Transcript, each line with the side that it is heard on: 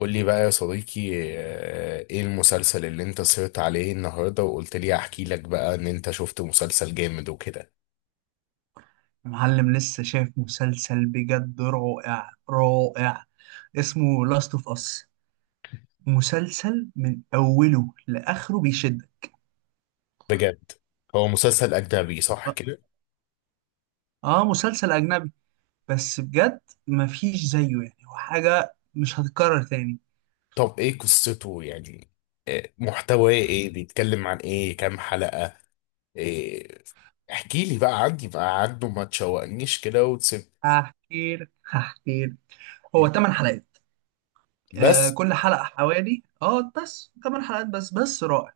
left: قول لي بقى يا صديقي. ايه المسلسل اللي انت سهرت عليه النهارده وقلت لي احكي لك بقى ان انت شفت مسلسل جامد وكده؟
right: معلم لسه شايف مسلسل بجد رائع رائع. اسمه لاست اوف اس. مسلسل من اوله لاخره بيشدك.
left: بجد؟ هو مسلسل اجنبي صح كده؟
right: اه، مسلسل اجنبي. بس بجد مفيش زيه، يعني هو حاجه مش هتتكرر تاني.
left: طب ايه قصته يعني، محتواه ايه، بيتكلم عن ايه، كام حلقة؟ إيه؟ احكي لي بقى عندي بقى عنه، ما تشوقنيش كده وتسيب.
right: هحكي لك. هو 8 حلقات.
left: بس؟
right: كل حلقه حوالي بس 8 حلقات، بس بس رائع.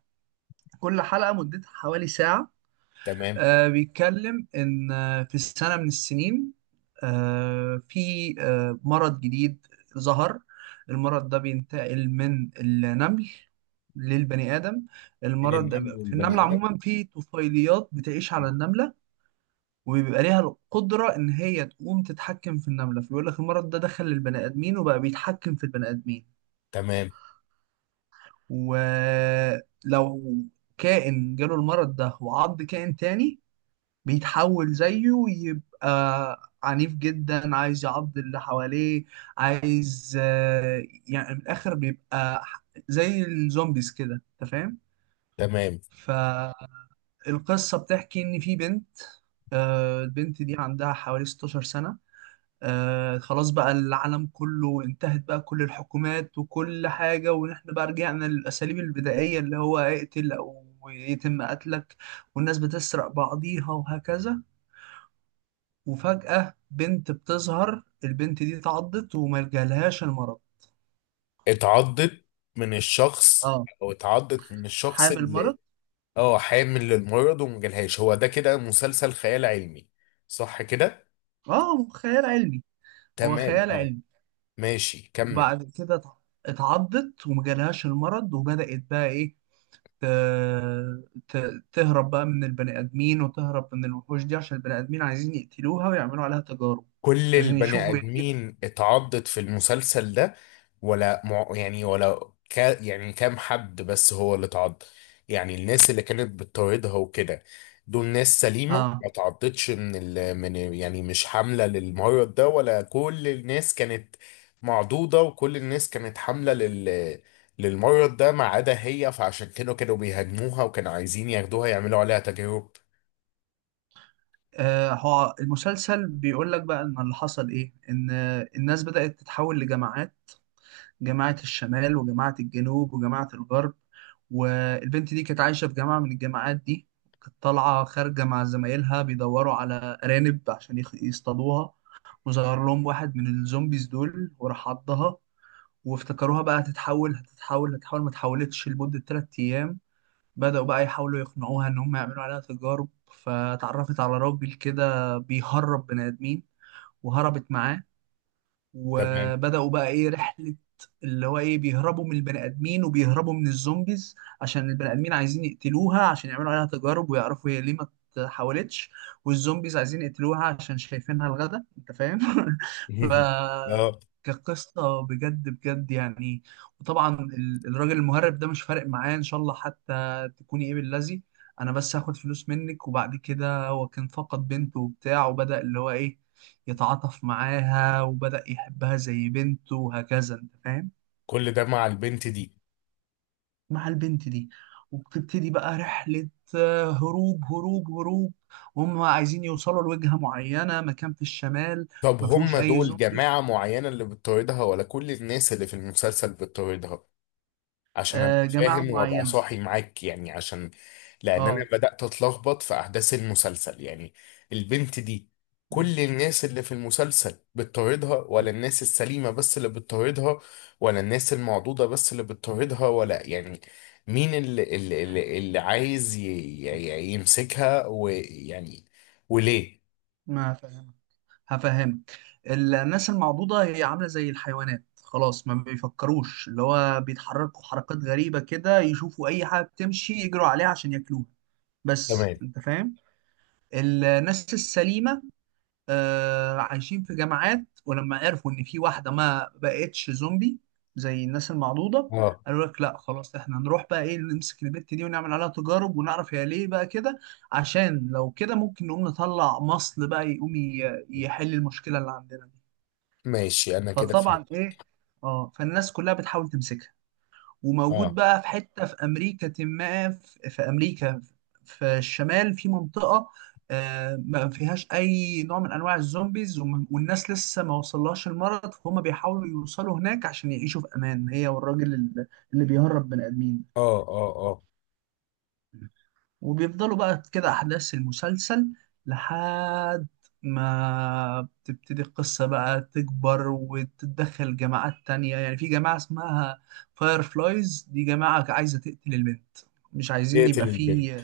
right: كل حلقه مدتها حوالي ساعه.
left: تمام.
right: بيتكلم إن في سنة من السنين، في، مرض جديد ظهر. المرض ده بينتقل من النمل للبني آدم.
left: من
right: المرض
left: النمل
right: ده في
left: والبني
right: النملة،
left: ادم.
right: عموما في طفيليات بتعيش على النملة وبيبقى ليها القدرة إن هي تقوم تتحكم في النملة. فبيقول لك المرض ده دخل للبني آدمين وبقى بيتحكم في البني آدمين.
left: تمام.
right: ولو كائن جاله المرض ده وعض كائن تاني، بيتحول زيه ويبقى عنيف جدا، عايز يعض اللي حواليه، عايز يعني من الآخر بيبقى زي الزومبيز كده، أنت فاهم؟
left: تمام.
right: فالقصة بتحكي إن في بنت. البنت دي عندها حوالي 16 سنة. خلاص بقى، العالم كله انتهت بقى، كل الحكومات وكل حاجة، ونحن بقى رجعنا للأساليب البدائية، اللي هو اقتل أو يتم قتلك. والناس بتسرق بعضيها وهكذا. وفجأة بنت بتظهر، البنت دي اتعضت وما جالهاش المرض.
left: اتعضت من الشخص،
right: اه،
left: او اتعضت من الشخص
right: حامل مرض.
left: اللي. اه حامل للمرض ومجالهاش، هو ده كده مسلسل خيال علمي صح كده؟
right: اه، خيال علمي. هو
left: تمام
right: خيال
left: اه.
right: علمي.
left: ماشي كمل.
right: وبعد كده اتعضت وما جالهاش المرض، وبدأت بقى ايه، ت- تهرب بقى من البني آدمين وتهرب من الوحوش دي، عشان البني آدمين عايزين يقتلوها ويعملوا عليها تجارب،
left: كل
right: عشان
left: البني
right: يشوفوا يعني.
left: ادمين اتعضت في المسلسل ده؟ ولا مع يعني ولا كا يعني كام حد بس هو اللي اتعض؟ يعني الناس اللي كانت بتطاردها وكده دول ناس سليمة
right: اه.
left: ما اتعضتش من ال من، يعني مش حاملة للمرض ده؟ ولا كل الناس كانت معضوضة وكل الناس كانت حاملة لل للمرض ده ما عدا هي، فعشان كده كانوا بيهاجموها وكانوا عايزين ياخدوها يعملوا عليها تجارب؟
right: هو المسلسل بيقول لك بقى ان اللي حصل ايه، ان الناس بدأت تتحول لجماعات. جماعة الشمال وجماعة الجنوب وجماعة الغرب. والبنت دي كانت عايشة في جامعة من الجامعات دي. كانت طالعة خارجة مع زمايلها بيدوروا على أرانب عشان يصطادوها. وظهر لهم واحد من الزومبيز دول وراح عضها، وافتكروها بقى هتتحول هتتحول هتتحول، ما اتحولتش لمدة 3 أيام. بدأوا بقى يحاولوا يقنعوها إن هم يعملوا عليها تجارب. فتعرفت على راجل كده بيهرب بني آدمين، وهربت معاه.
left: تمام.
right: وبدأوا بقى ايه، رحلة. اللي هو ايه، بيهربوا من البني ادمين وبيهربوا من الزومبيز. عشان البني ادمين عايزين يقتلوها عشان يعملوا عليها تجارب ويعرفوا هي ليه ما اتحولتش. والزومبيز عايزين يقتلوها عشان شايفينها الغدا، انت فاهم؟ ف
left: اه.
right: كقصة بجد بجد يعني. وطبعا الراجل المهرب ده مش فارق معايا ان شاء الله حتى تكوني ايه باللذي، انا بس هاخد فلوس منك. وبعد كده هو كان فقد بنته وبتاع، وبدأ اللي هو ايه، يتعاطف معاها وبدأ يحبها زي بنته وهكذا، انت فاهم؟
left: كل ده مع البنت دي؟
right: مع البنت دي. وبتبتدي بقى رحلة، هروب هروب هروب. وهم عايزين يوصلوا لوجهة معينة، مكان في الشمال.
left: طب
right: ما
left: هم
right: فيهوش أي
left: دول
right: زومبيز.
left: جماعة معينة اللي بتطاردها ولا كل الناس اللي في المسلسل بتطاردها؟ عشان ابقى
right: جماعة
left: فاهم وابقى
right: معينة.
left: صاحي معاك يعني، عشان لان انا
right: اه.
left: بدأت اتلخبط في احداث المسلسل يعني. البنت دي
right: مم.
left: كل الناس اللي في المسلسل بتطاردها؟ ولا الناس السليمة بس اللي بتطاردها؟ ولا الناس المعضوضة بس اللي بتطاردها؟ ولا يعني مين اللي عايز يمسكها ويعني، وليه؟
right: ما فاهم. هفهمك. الناس المعضوضة هي عاملة زي الحيوانات خلاص، ما بيفكروش، اللي هو بيتحركوا حركات غريبة كده، يشوفوا أي حاجة بتمشي يجروا عليها عشان ياكلوها، بس
left: تمام.
right: أنت فاهم. الناس السليمة عايشين في جامعات، ولما عرفوا إن في واحدة ما بقتش زومبي زي الناس المعضوضة،
left: اه
right: قالوا لك لا خلاص، احنا نروح بقى ايه، نمسك البت دي ونعمل عليها تجارب ونعرف هي ليه بقى كده، عشان لو كده ممكن نقوم نطلع مصل بقى يقوم يحل المشكلة اللي عندنا دي.
left: ماشي انا كده
right: فطبعا
left: فهمت.
right: ايه. اه، فالناس كلها بتحاول تمسكها. وموجود
left: اه
right: بقى في حتة في أمريكا، ما في، في أمريكا في الشمال في منطقة، ما فيهاش أي نوع من أنواع الزومبيز، والناس لسه ما وصلهاش المرض. فهم بيحاولوا يوصلوا هناك عشان يعيشوا في أمان، هي والراجل اللي بيهرب بني آدمين.
left: اه
right: وبيفضلوا بقى كده أحداث المسلسل، لحد ما بتبتدي القصة بقى تكبر وتتدخل جماعات تانية. يعني في جماعة اسمها فاير فلايز، دي جماعة عايزة تقتل البنت، مش عايزين
left: يقتل
right: يبقى
left: البنت؟
right: في.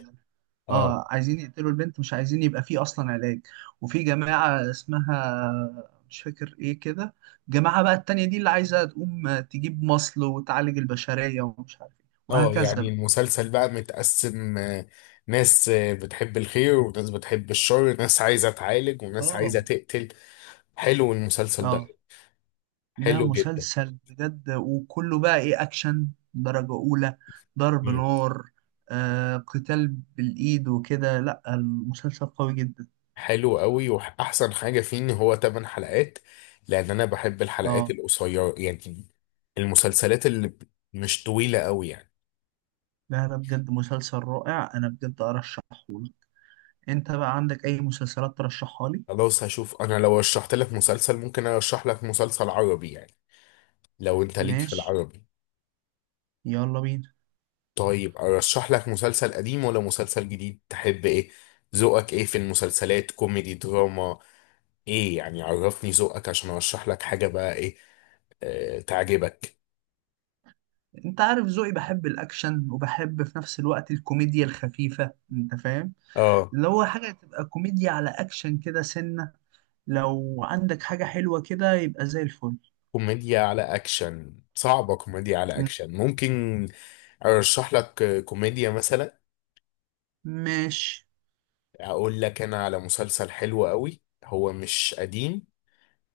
left: اه.
right: اه، عايزين يقتلوا البنت، مش عايزين يبقى في أصلا علاج. وفي جماعة اسمها مش فاكر ايه كده، جماعة بقى التانية دي اللي عايزة تقوم تجيب مصل وتعالج البشرية ومش عارف ايه
left: اه
right: وهكذا
left: يعني
right: بقى.
left: المسلسل بقى متقسم، ناس بتحب الخير وناس بتحب الشر، ناس عايزة تعالج وناس عايزة
right: اه.
left: تقتل. حلو المسلسل
right: اه.
left: ده؟
right: لا،
left: حلو جدا.
right: مسلسل بجد، وكله بقى ايه، اكشن درجة اولى، ضرب
left: مم.
right: نار، قتال بالايد وكده. لا، المسلسل قوي جدا.
left: حلو قوي، واحسن حاجة فيه ان هو 8 حلقات، لان انا بحب الحلقات
right: اه.
left: القصيرة يعني، المسلسلات اللي مش طويلة قوي يعني.
right: لا، لا، بجد مسلسل رائع، انا بجد ارشحه لك. انت بقى عندك اي مسلسلات ترشحها لي؟
left: خلاص هشوف انا لو رشحت لك مسلسل ممكن ارشح لك مسلسل عربي يعني، لو انت ليك في
right: ماشي.
left: العربي.
right: يلا بينا.
left: طيب ارشح لك مسلسل قديم ولا مسلسل جديد، تحب ايه؟ ذوقك ايه في المسلسلات، كوميدي دراما ايه يعني، عرفني ذوقك عشان ارشح لك حاجة بقى ايه آه تعجبك.
right: انت عارف ذوقي، بحب الاكشن وبحب في نفس الوقت الكوميديا الخفيفة، انت فاهم؟
left: اه.
right: اللي هو حاجة تبقى كوميديا على اكشن كده سنة، لو عندك حاجة حلوة كده يبقى زي الفل.
left: كوميديا على اكشن صعبة، كوميديا على اكشن ممكن ارشح لك كوميديا مثلا.
right: ماشي.
left: اقول لك انا على مسلسل حلو قوي، هو مش قديم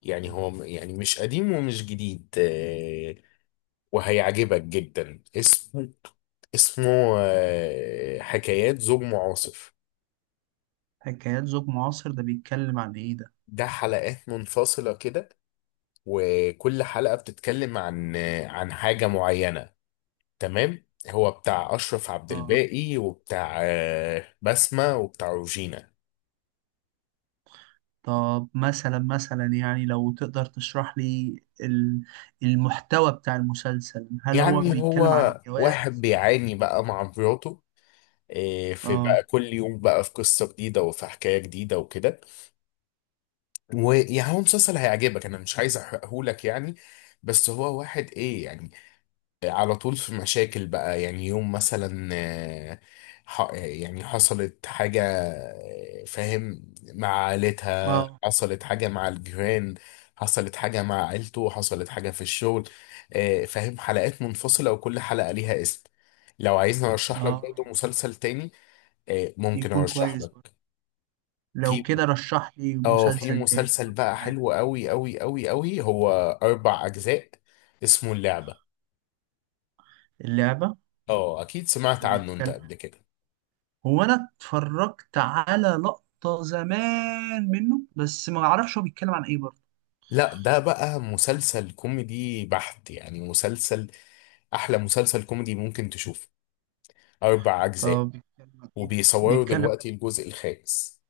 left: يعني، هو يعني مش قديم ومش جديد، وهيعجبك جدا. اسمه، اسمه، حكايات زوج معاصر.
right: حكايات زوج معاصر ده بيتكلم عن ايه ده؟
left: ده حلقات منفصلة كده، وكل حلقة بتتكلم عن عن حاجة معينة، تمام؟ هو بتاع أشرف عبد
right: اه.
left: الباقي وبتاع بسمة وبتاع روجينا.
right: طب مثلا مثلا يعني، لو تقدر تشرح لي المحتوى بتاع المسلسل. هل هو
left: يعني هو
right: بيتكلم عن الجواز
left: واحد
right: مثلا؟
left: بيعاني بقى مع مراته، في بقى
right: اه،
left: كل يوم بقى في قصة جديدة وفي حكاية جديدة وكده. ويعني هو مسلسل هيعجبك، أنا مش عايز أحرقهولك يعني، بس هو واحد إيه يعني، على طول في مشاكل بقى يعني، يوم مثلا يعني حصلت حاجة، فاهم، مع عائلتها،
right: اه،
left: حصلت حاجة مع الجيران، حصلت حاجة مع عيلته، حصلت حاجة في الشغل، فاهم، حلقات منفصلة وكل حلقة ليها اسم. لو عايزني ارشح لك
right: اه،
left: برضه مسلسل تاني، ممكن
right: يكون
left: ارشح
right: كويس برضه.
left: لك.
right: لو
left: في،
right: كده رشح لي
left: اه في
right: مسلسل تاني
left: مسلسل
right: برضه
left: بقى
right: معاك.
left: حلو قوي قوي قوي قوي، هو 4 اجزاء، اسمه اللعبة.
right: اللعبة.
left: اه اكيد سمعت
right: ده
left: عنه انت
right: بيتكلم،
left: قبل كده.
right: هو انا اتفرجت على لقطة زمان منه، بس ما اعرفش هو بيتكلم عن ايه برضه.
left: لا ده بقى مسلسل كوميدي بحت، يعني مسلسل احلى مسلسل كوميدي ممكن تشوفه، 4 اجزاء،
right: طب بيتكلم عن ايه؟
left: وبيصوروا
right: بيتكلم،
left: دلوقتي الجزء الخامس.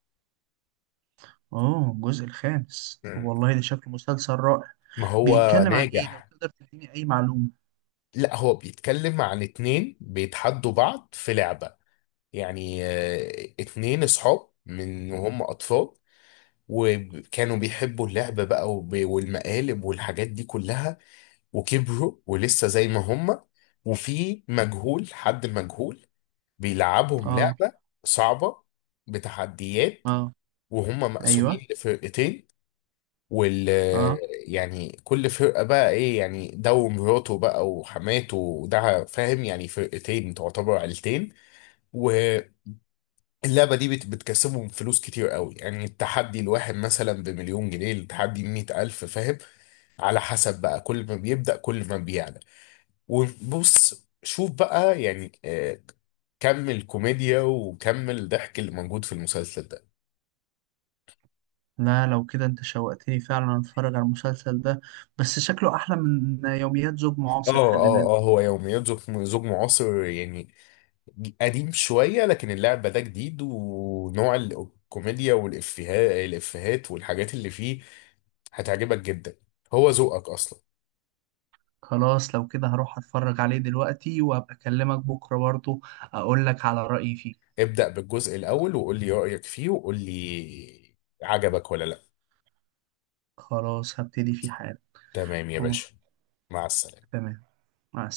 right: اه، الجزء الخامس، طب
left: مم.
right: والله ده شكله مسلسل رائع.
left: ما هو
right: بيتكلم عن ايه؟ لو
left: ناجح.
right: تقدر تديني اي معلومة.
left: لا هو بيتكلم عن اتنين بيتحدوا بعض في لعبة، يعني اتنين اصحاب من وهم اطفال وكانوا بيحبوا اللعب بقى والمقالب والحاجات دي كلها، وكبروا ولسه زي ما
right: آه.
left: هم. وفي مجهول، حد مجهول بيلعبهم
right: اه،
left: لعبة صعبة بتحديات،
right: اه،
left: وهم
right: ايوه،
left: مقسومين لفرقتين، وال
right: اه.
left: يعني كل فرقة بقى ايه يعني ده ومراته بقى وحماته، وده فاهم يعني، فرقتين تعتبر عيلتين. واللعبة دي بتكسبهم فلوس كتير قوي، يعني التحدي الواحد مثلا بمليون جنيه، التحدي 100,000، فاهم، على حسب بقى، كل ما بيبدأ كل ما بيعلى. وبص شوف بقى يعني كم الكوميديا وكم الضحك اللي موجود في المسلسل ده.
right: لا، لو كده انت شوقتني فعلا اتفرج على المسلسل ده، بس شكله احلى من يوميات زوج
left: اه
right: معاصر، خلي
left: اه اه.
right: بالك.
left: هو يوميات زوج معاصر يعني قديم شوية، لكن اللعبة ده جديد، ونوع الكوميديا والإفيهات، الإفيهات والحاجات اللي فيه هتعجبك جدا، هو ذوقك أصلا.
right: خلاص، لو كده هروح اتفرج عليه دلوقتي وهبقى اكلمك بكرة برضو، اقول لك على رأيي فيه.
left: ابدأ بالجزء الأول وقول لي رأيك فيه، وقول لي عجبك ولا لا.
right: خلاص هبتدي فيه حالا.
left: تمام يا
right: اه.
left: باشا. مع السلامة.
right: تمام. مع